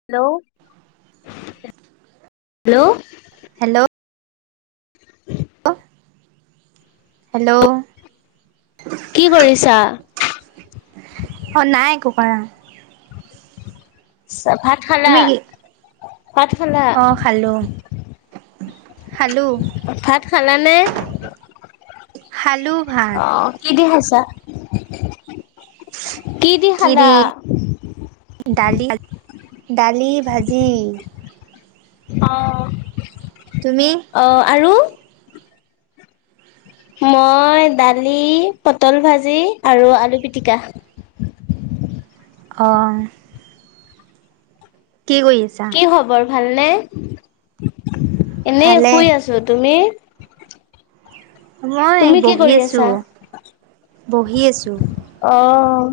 Hello? Hello? Hello? ও hello? কি কৰিছা? অ নাই একো কৰা। সভাত তুমি কি? অ খালো খালো। ভাত খালানে? খালো ভাত। অ' কি দি খাইছা? কি দি খালা? কিদি দালি, দালি ভাজি। অঁ। তুমি? অঁ আৰু? মই দালি, পটল ভাজি আৰু আলু পিটিকা। অঁ। কি কৰি আছা? কি খবৰ ভালনে? এনেই ভালে শুই আছো, তুমি? মই এ, তুমি কি বহি কৰি আছা? আছোঁ, বহি আছোঁ। অ'।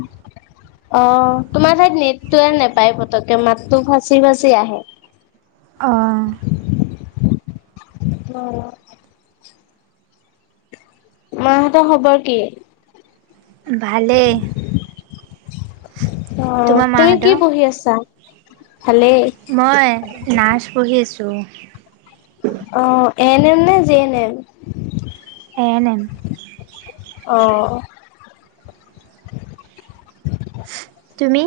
অ' তোমাৰ ঠাইত নেটটো নোপায় পতককে, মাতটো ফাঁচি ফাঁচি আহে। অ'। অ'। মাহঁতৰ খবৰ কি? ভালেই। অ' তোমাৰ তুমি কি মাহঁতৰ পঢ়ি আছা? ভালেই। মই নাৰ্চ পঢ়ি আছোঁ। অ' এন এম নে G N M? A N M. অ'। তুমি?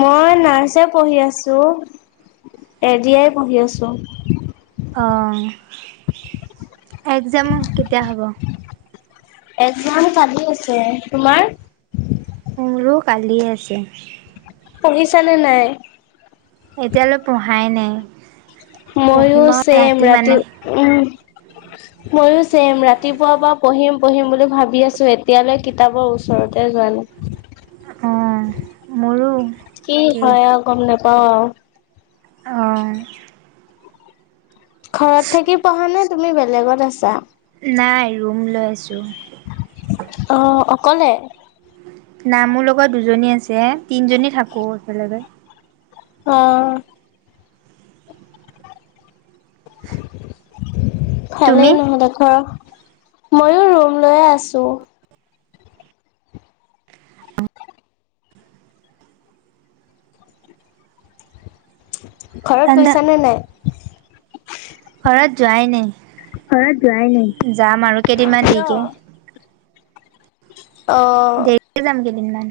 মই নাৰ্চে পঢ়ি আছোঁ, এ ডি আই পঢ়ি আছোঁ। অ'। এক্সাম কেতিয়া হ'ব? এক্সাম কালি আছে। তোমাৰ? মোৰো কালিয়ে আছে। পঢ়িছা নে নাই? এতিয়ালৈ পঢ়াই নাই। মইও পঢ়িম আৰু চেম, ৰাতি, মানে উম। ময়ো চেম, ৰাতিপুৱাৰ পৰা পঢ়িম পঢ়িম বুলি ভাবি আছোঁ এতিয়ালৈ কিতাপৰ ওচৰতে যোৱা নাই। অ' মোৰো। কি একেই হয় আৰু গম নেপাওঁ আৰু। অ'। ঘৰত থাকি পঢ়ানে তুমি বেলেগত আছা? নাই ৰুম লৈ আছোঁ। অ' অকলে? নাই, মোৰ লগত দুজনী আছে, তিনিজনী থাকোঁ একেলগে। অ'। তুমি ভালেই ন'হলে [unintelligible] ময়ো ৰুম লৈয়ে আছোঁ। ঘৰত ঠাণ্ডা গৈছা নে নাই? ঘৰত যোৱাই নাই, ঘৰত যোৱাই নাই। যাম আৰু কেইদিনমান কিয়? দেৰিকে। অ'। কে যাম কেইদিনমান।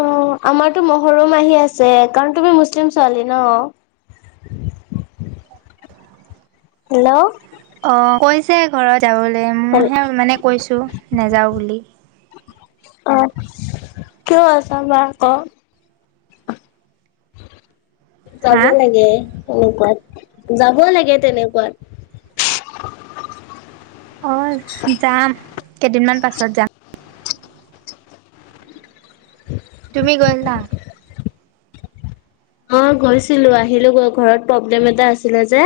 অ' আমাৰতো মহৰম আহি আছে কাৰণ তুমিতো মুছলিম ছোৱালী ন'। হেল্ল'। অ' কৈছে ঘৰত যাবলৈ, হেল মোৰহে মানে কৈছোঁ নাযাওঁ বুলি। অ' কিয় আছা বা ঘৰত? হা যাব লাগে তেনেকুৱাত, যাবই লাগে তেনেকুৱাত। অ' যাম কেইদিনমান পাছত যাম। তুমি গৈ আহিলা? অ' গৈছিলোঁ, আহিলোঁ গৈ ঘৰত প্ৰব্লেম এটা আছিলে যে।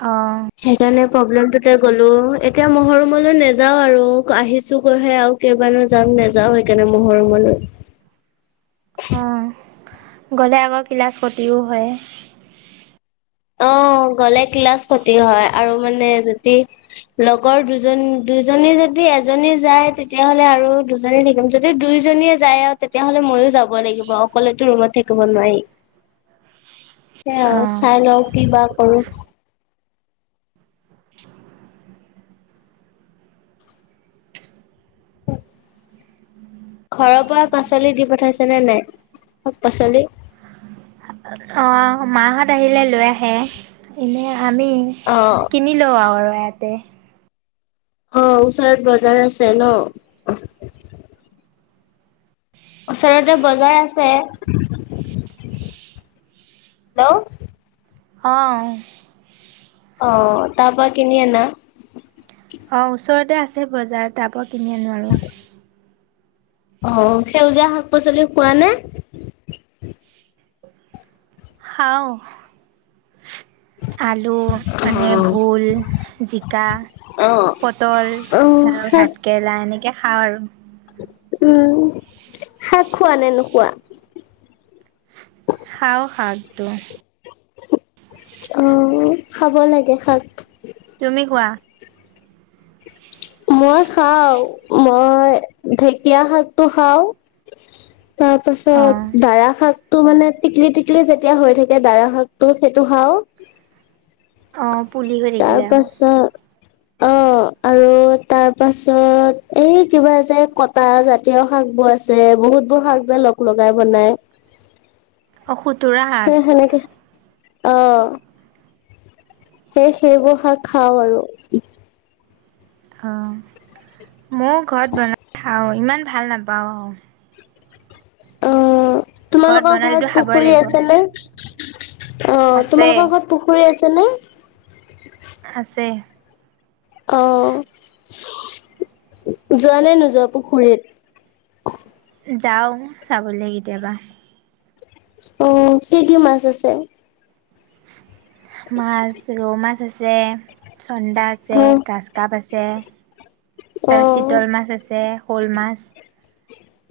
অ'। সেইকাৰণে প্ৰব্লেমটোতে গ'লো, এতিয়া মহৰমলৈ নেযাওঁ আৰু আহিছোঁ গৈহে আৰু। কেইবাৰো যাম নেযাওঁ সেইকাৰণে মহৰমলৈ। অ', গ'লে আকৌ ক্লাছ ক্ষতিও হয়। অ', গ'লে ক্লাচ ক্ষতি হয় আৰু মানে যদি লগৰ দুজন দুজনী যদি এজনী যায় তেতিয়াহ'লে আৰু দু জনী থাকিম যদি দুইজনীয়ে যায় আৰু তেতিয়াহ'লে ময়ো যাব লাগিব অকলেটো ৰুমত থাকিব নোৱাৰি। সেয়াই আৰু অঁ চাই লওঁ কিবা কৰোঁ। হয়। ঘৰৰ পৰা পাচলি দি পঠাইছে নে নাই শাক-পাচলি? অ', মাহত আহিলে লৈ আহে, এনে আমি অ কিনি লো আৰু ইয়াতে অ', ওচৰত বজাৰ আছে ন'। ওচৰতে বজাৰ আছে, হেল্ল'। অ'। অ', তাৰ পৰা কিনি আনা। অ', ওচৰতে আছে বজাৰ তাপা কিনি আনো আৰু। অ', সেউজীয়া শাক-পাচলি খোৱানে? খাওঁ। আলু অ আনে, ভোল জিকা অ পটল অ', আৰু শাক ভাত কেৰেলা এনেকে খাওঁ আৰু। উম, শাক খোৱা নে নোখোৱা? খাওঁ শাকটো। অ', খাব লাগে শাক। তুমি খোৱা। মই খাওঁ, মই ঢেঁকীয়া শাকটো খাওঁ। অ', তাৰপাছত দাৰা শাক টো মানে টিকলি টিকলি যেতিয়া হৈ থাকে দাৰা শাকটো সেইটো খাওঁ। অ' পুলি হৈ তাৰ থাকিলে আৰু। পাছত অ', আৰু তাৰপাছত এই কিবা যে কটা জাতীয় শাকবোৰ আছে বহুতবোৰ শাক যে লগাই বনাই। অ', সুতোৰা শা এই সেনেকে অ'। সেই সেইবোৰ শাক খাওঁ আৰু। অ', ময়ো ঘৰত বনাই খাওঁ, ইমান ভাল নাপাওঁ অ'। অ', তোমালোকৰ বনালেতো ঘৰত খাবই পুখুৰী লাগিব। আছে নে? অ', আছে তোমালোকৰ ঘৰত পুখুৰী আছে নে? আছে। অ', যোৱা নে নোযোৱা পুখুৰীত? যাওঁ চাবলৈ কেতিয়াবা। অ', কি কি মাছ আছে? মাছ ৰৌ মাছ আছে, চন্দা আছে, অ', গাজকাপ আছে। তাৰপিছত অ', চিতল মাছ আছে, শ'ল মাছ।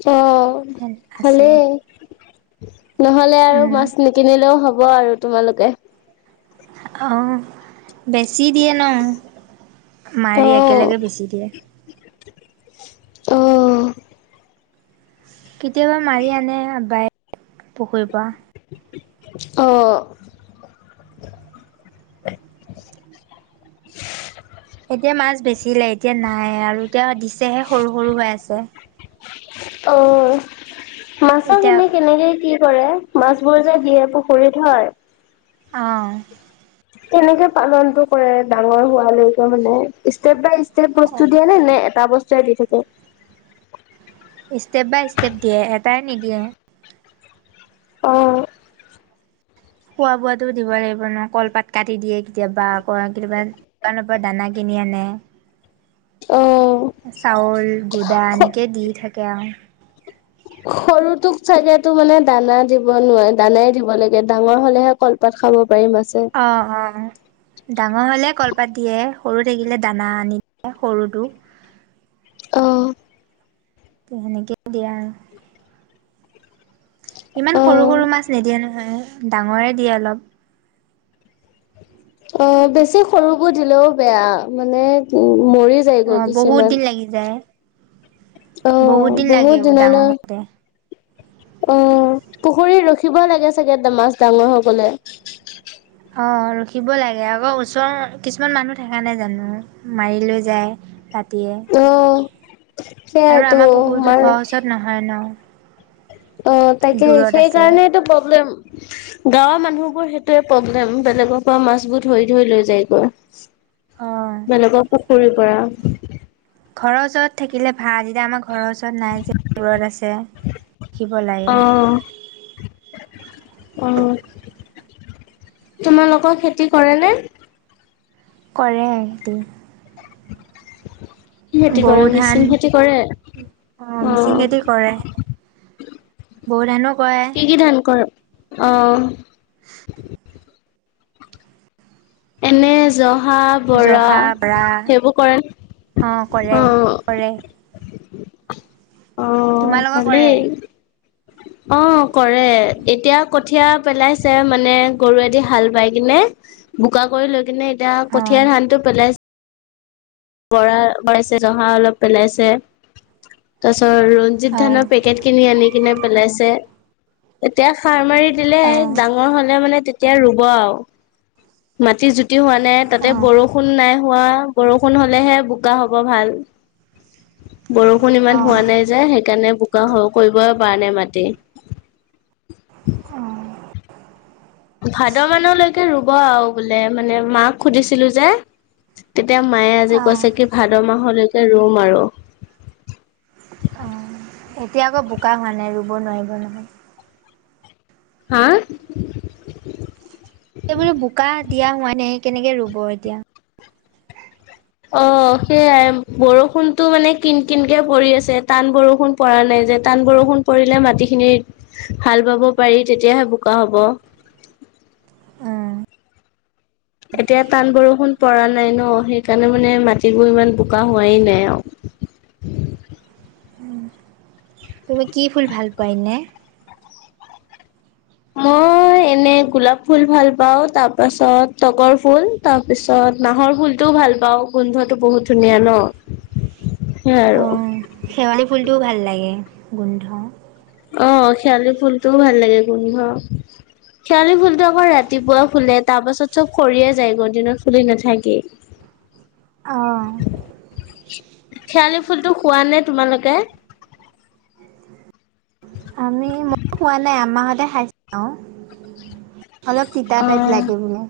অ'। এন আছে। ভালেই, নহ'লে আৰু মাছ নিকিনিলেও হ'ব আৰু তোমালোকে। অ', বেচি দিয়ে ন' মাৰি অ', একেলগে বেচি দিয়ে। অ। কেতিয়াবা মাৰি আনে আব্বাই পুখুৰীৰ পৰা। অ। এতিয়া মাছ বেচিলে এতিয়া নাই আৰু এতিয়া দিছেহে সৰু সৰু হৈ আছে। অ মাছৰ এতিয়া কেনে কেনেকে পৰে মাছ বোৰ যে দিয়ে পুখুৰীত হয় অ। কেনেকে পালনটো ডাঙৰ হোৱালৈকে ষ্টেপ বাই ষ্টেপ বস্তু দিয়ে নে এটা বস্তুয়ে দি থাকে? ষ্টেপ বাই ষ্টেপ দিয়ে এটাই নিদিয়ে। অ। খোৱা বোৱাতো দিব লাগিব ন কলপাত কাটি দিয়ে কেতিয়াবা আকৌ কেতিয়াবা দোকানৰ পৰা দানা কিনি আনে। অ। চাউল গুড়া এনেকেই দি থাকে আৰু। সৰুটোক চাগে এইটো মানে দানা দিব নোৱাৰে দানাই দিব লাগে ডাঙৰ হ'লেহে কলপাত খাব পাৰি মাছে অ অ অহ। ডাঙৰ হ'লে কলপাত দিয়ে সৰু থাকিলে দানা আনি দিয়ে সৰুটোক। অহ। ত সেনেকেই দিয়ে আৰু। ইমান সৰু অ', সৰু মাছ নিদিয়ে নহয় ডাঙৰে দিয়ে অলপ। অ বেছি সৰুবোৰ দিলেও বেয়া মানে উম মৰি অ যায়গৈ বহুত দিন কিছুমান। লাগি যায়। অ দিন বহুত লাগেও ডাঙৰ দিনলৈ হওঁতে অ পুখুৰীত ৰখিব লাগে চাগে মাছ ডাঙৰ হ'বলে? অ ৰখিব লাগে আকৌ ওচৰৰ কিছুমান মানুহ দেখা নাই জানো মাৰি লৈ যায় ৰা তিয়ে, অ', আৰু সেইয়াইতো আমাৰ পুখুৰীটো আমাৰ ঘৰৰ ওচৰত নহয় ন। অ তাকেই দূৰত আছে সেইকাৰণেটো প্ৰব্লেম। গাঁৱৰ মানুহবোৰ সেইটোৱে প্ৰব্লেম বেলেগৰ পৰা মাছবোৰ ধৰি ধৰি লৈ যায়গৈ। অ বেলেগৰ পুখুৰীৰ পৰা ঘৰৰ ওচৰত থাকিলে ভাল এতিয়া আমাৰ ঘৰৰ ওচৰ ত নাই যে দূৰত আছে, ৰখিব লাগে। উম, তোমালোকৰ খেতি কৰেনে? কৰে খেতি। কি খেতি কৰে বৰো মিচিং ধান খেতি কৰে অ মিচিং হঁতে কৰে। বৰো ধানো কৰে। কি কি ধান কৰে অ এনে জহা বৰা জহা বৰা সেইবোৰ কৰে। অ কৰে অ অ। কৰে তোমালোকৰ কৰে? ভালেই অ কৰে এতিয়া কঠিয়া পেলাইছে মানে গৰুৱে দি হাল বাই কিনে। বোকা কৰি লৈ কিনে এতিয়া অ কঠিয়াৰ ধানটো পেলাইছে। বৰা পেলাইছে জহা অলপ পেলাইছে তাৰপিছত ৰঞ্জিত অ ধানৰ অ পেকেট কিনি আনি কিনে পেলাইছে এতিয়া সাৰ মাৰি দিলে ডা অ মোৰ হ'লে মানে, তেতিয়া ৰোব আৰু। মাটি য দিও হোৱা নাই, অ তাতে অ বৰষুণ নাই হোৱা। ৰষুণ হ'লেহে বোকা হ'ব, ভাল। বৰষুণ ইমান হোৱা নাই যে, সেইকাৰণে বোকা [unintelligible] কৰিবই পৰা নাই মাটি অ অ ভাদ মানলৈকে ৰোব আৰু বোলে। মানে, মাক সুধিছিলোঁ যে। তেতিয়া, মায়ে আজি কৈছে কি, ভাদ মাহলৈকে ৰোম আৰু। এতিয়া, আকৌ বোকা হোৱা নাই, ৰোব নোৱাৰিব নহয়। হা! [unintelligible] এইবোলো, বোকা দিয়া হোৱা নাই। কেনেকে ৰোব এতিয়া? অ'! সেয়াই বৰষুণতো মানে, কিন-কিনকে পৰি আছে। টান বৰষুণ পৰা নাই যে, টান বৰষুণ পৰিলে, মাটিখিনি হাল বাব পাৰি। তেতিয়াহে, বোকা হ'ব। উম এতিয়া, টান বৰষুণ পৰা নাই ন'। সেইকাৰণে মানে, মাটিবোৰ ইমান বোকা হোৱাই নাই আৰু। তুমি কি ফুল ভাল পোৱা এনে? মই এনে, গোলাপ ফুল ভাল পাওঁ, তাৰ পাছত তগৰ ফুল, তাৰ পিছত নাহৰ ফুল টো ভাল পাওঁ, গোন্ধটো বহুত ধুনীয়া ন'! সেইয়াই অ আৰু। শেৱালি ফুলটোও ভাল লাগে, গোন্ধ। অ'! শেৱালি ফুলটোও ভাল লাগে, গোন্ধ। শেৱালি ফুলটো আকৌ, ৰাতিপুৱা ফুলে। তাৰ পাছত, চব সৰিয়ে যায়। গধূলি দিনত ফুলি নাথাকেই। [inaudible] অ'! শেৱালি ফুলটো খোৱা নে তোমালোকে? আমি, মই খোৱা নাই। মামাহঁতে খাই, চাওঁ। অলপ তিতা অ টাইপ লাগে, বোলে।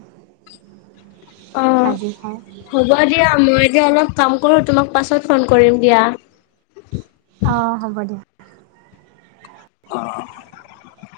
অ'! ভাজি খাই। হ'ব দিয়া, মই এতিয়া অলপ কাম কৰোঁ। তোমাক পাছত ফোন কৰিম দিয়া। অ'! হ'ব দিয়া। অ'! [unintelligible]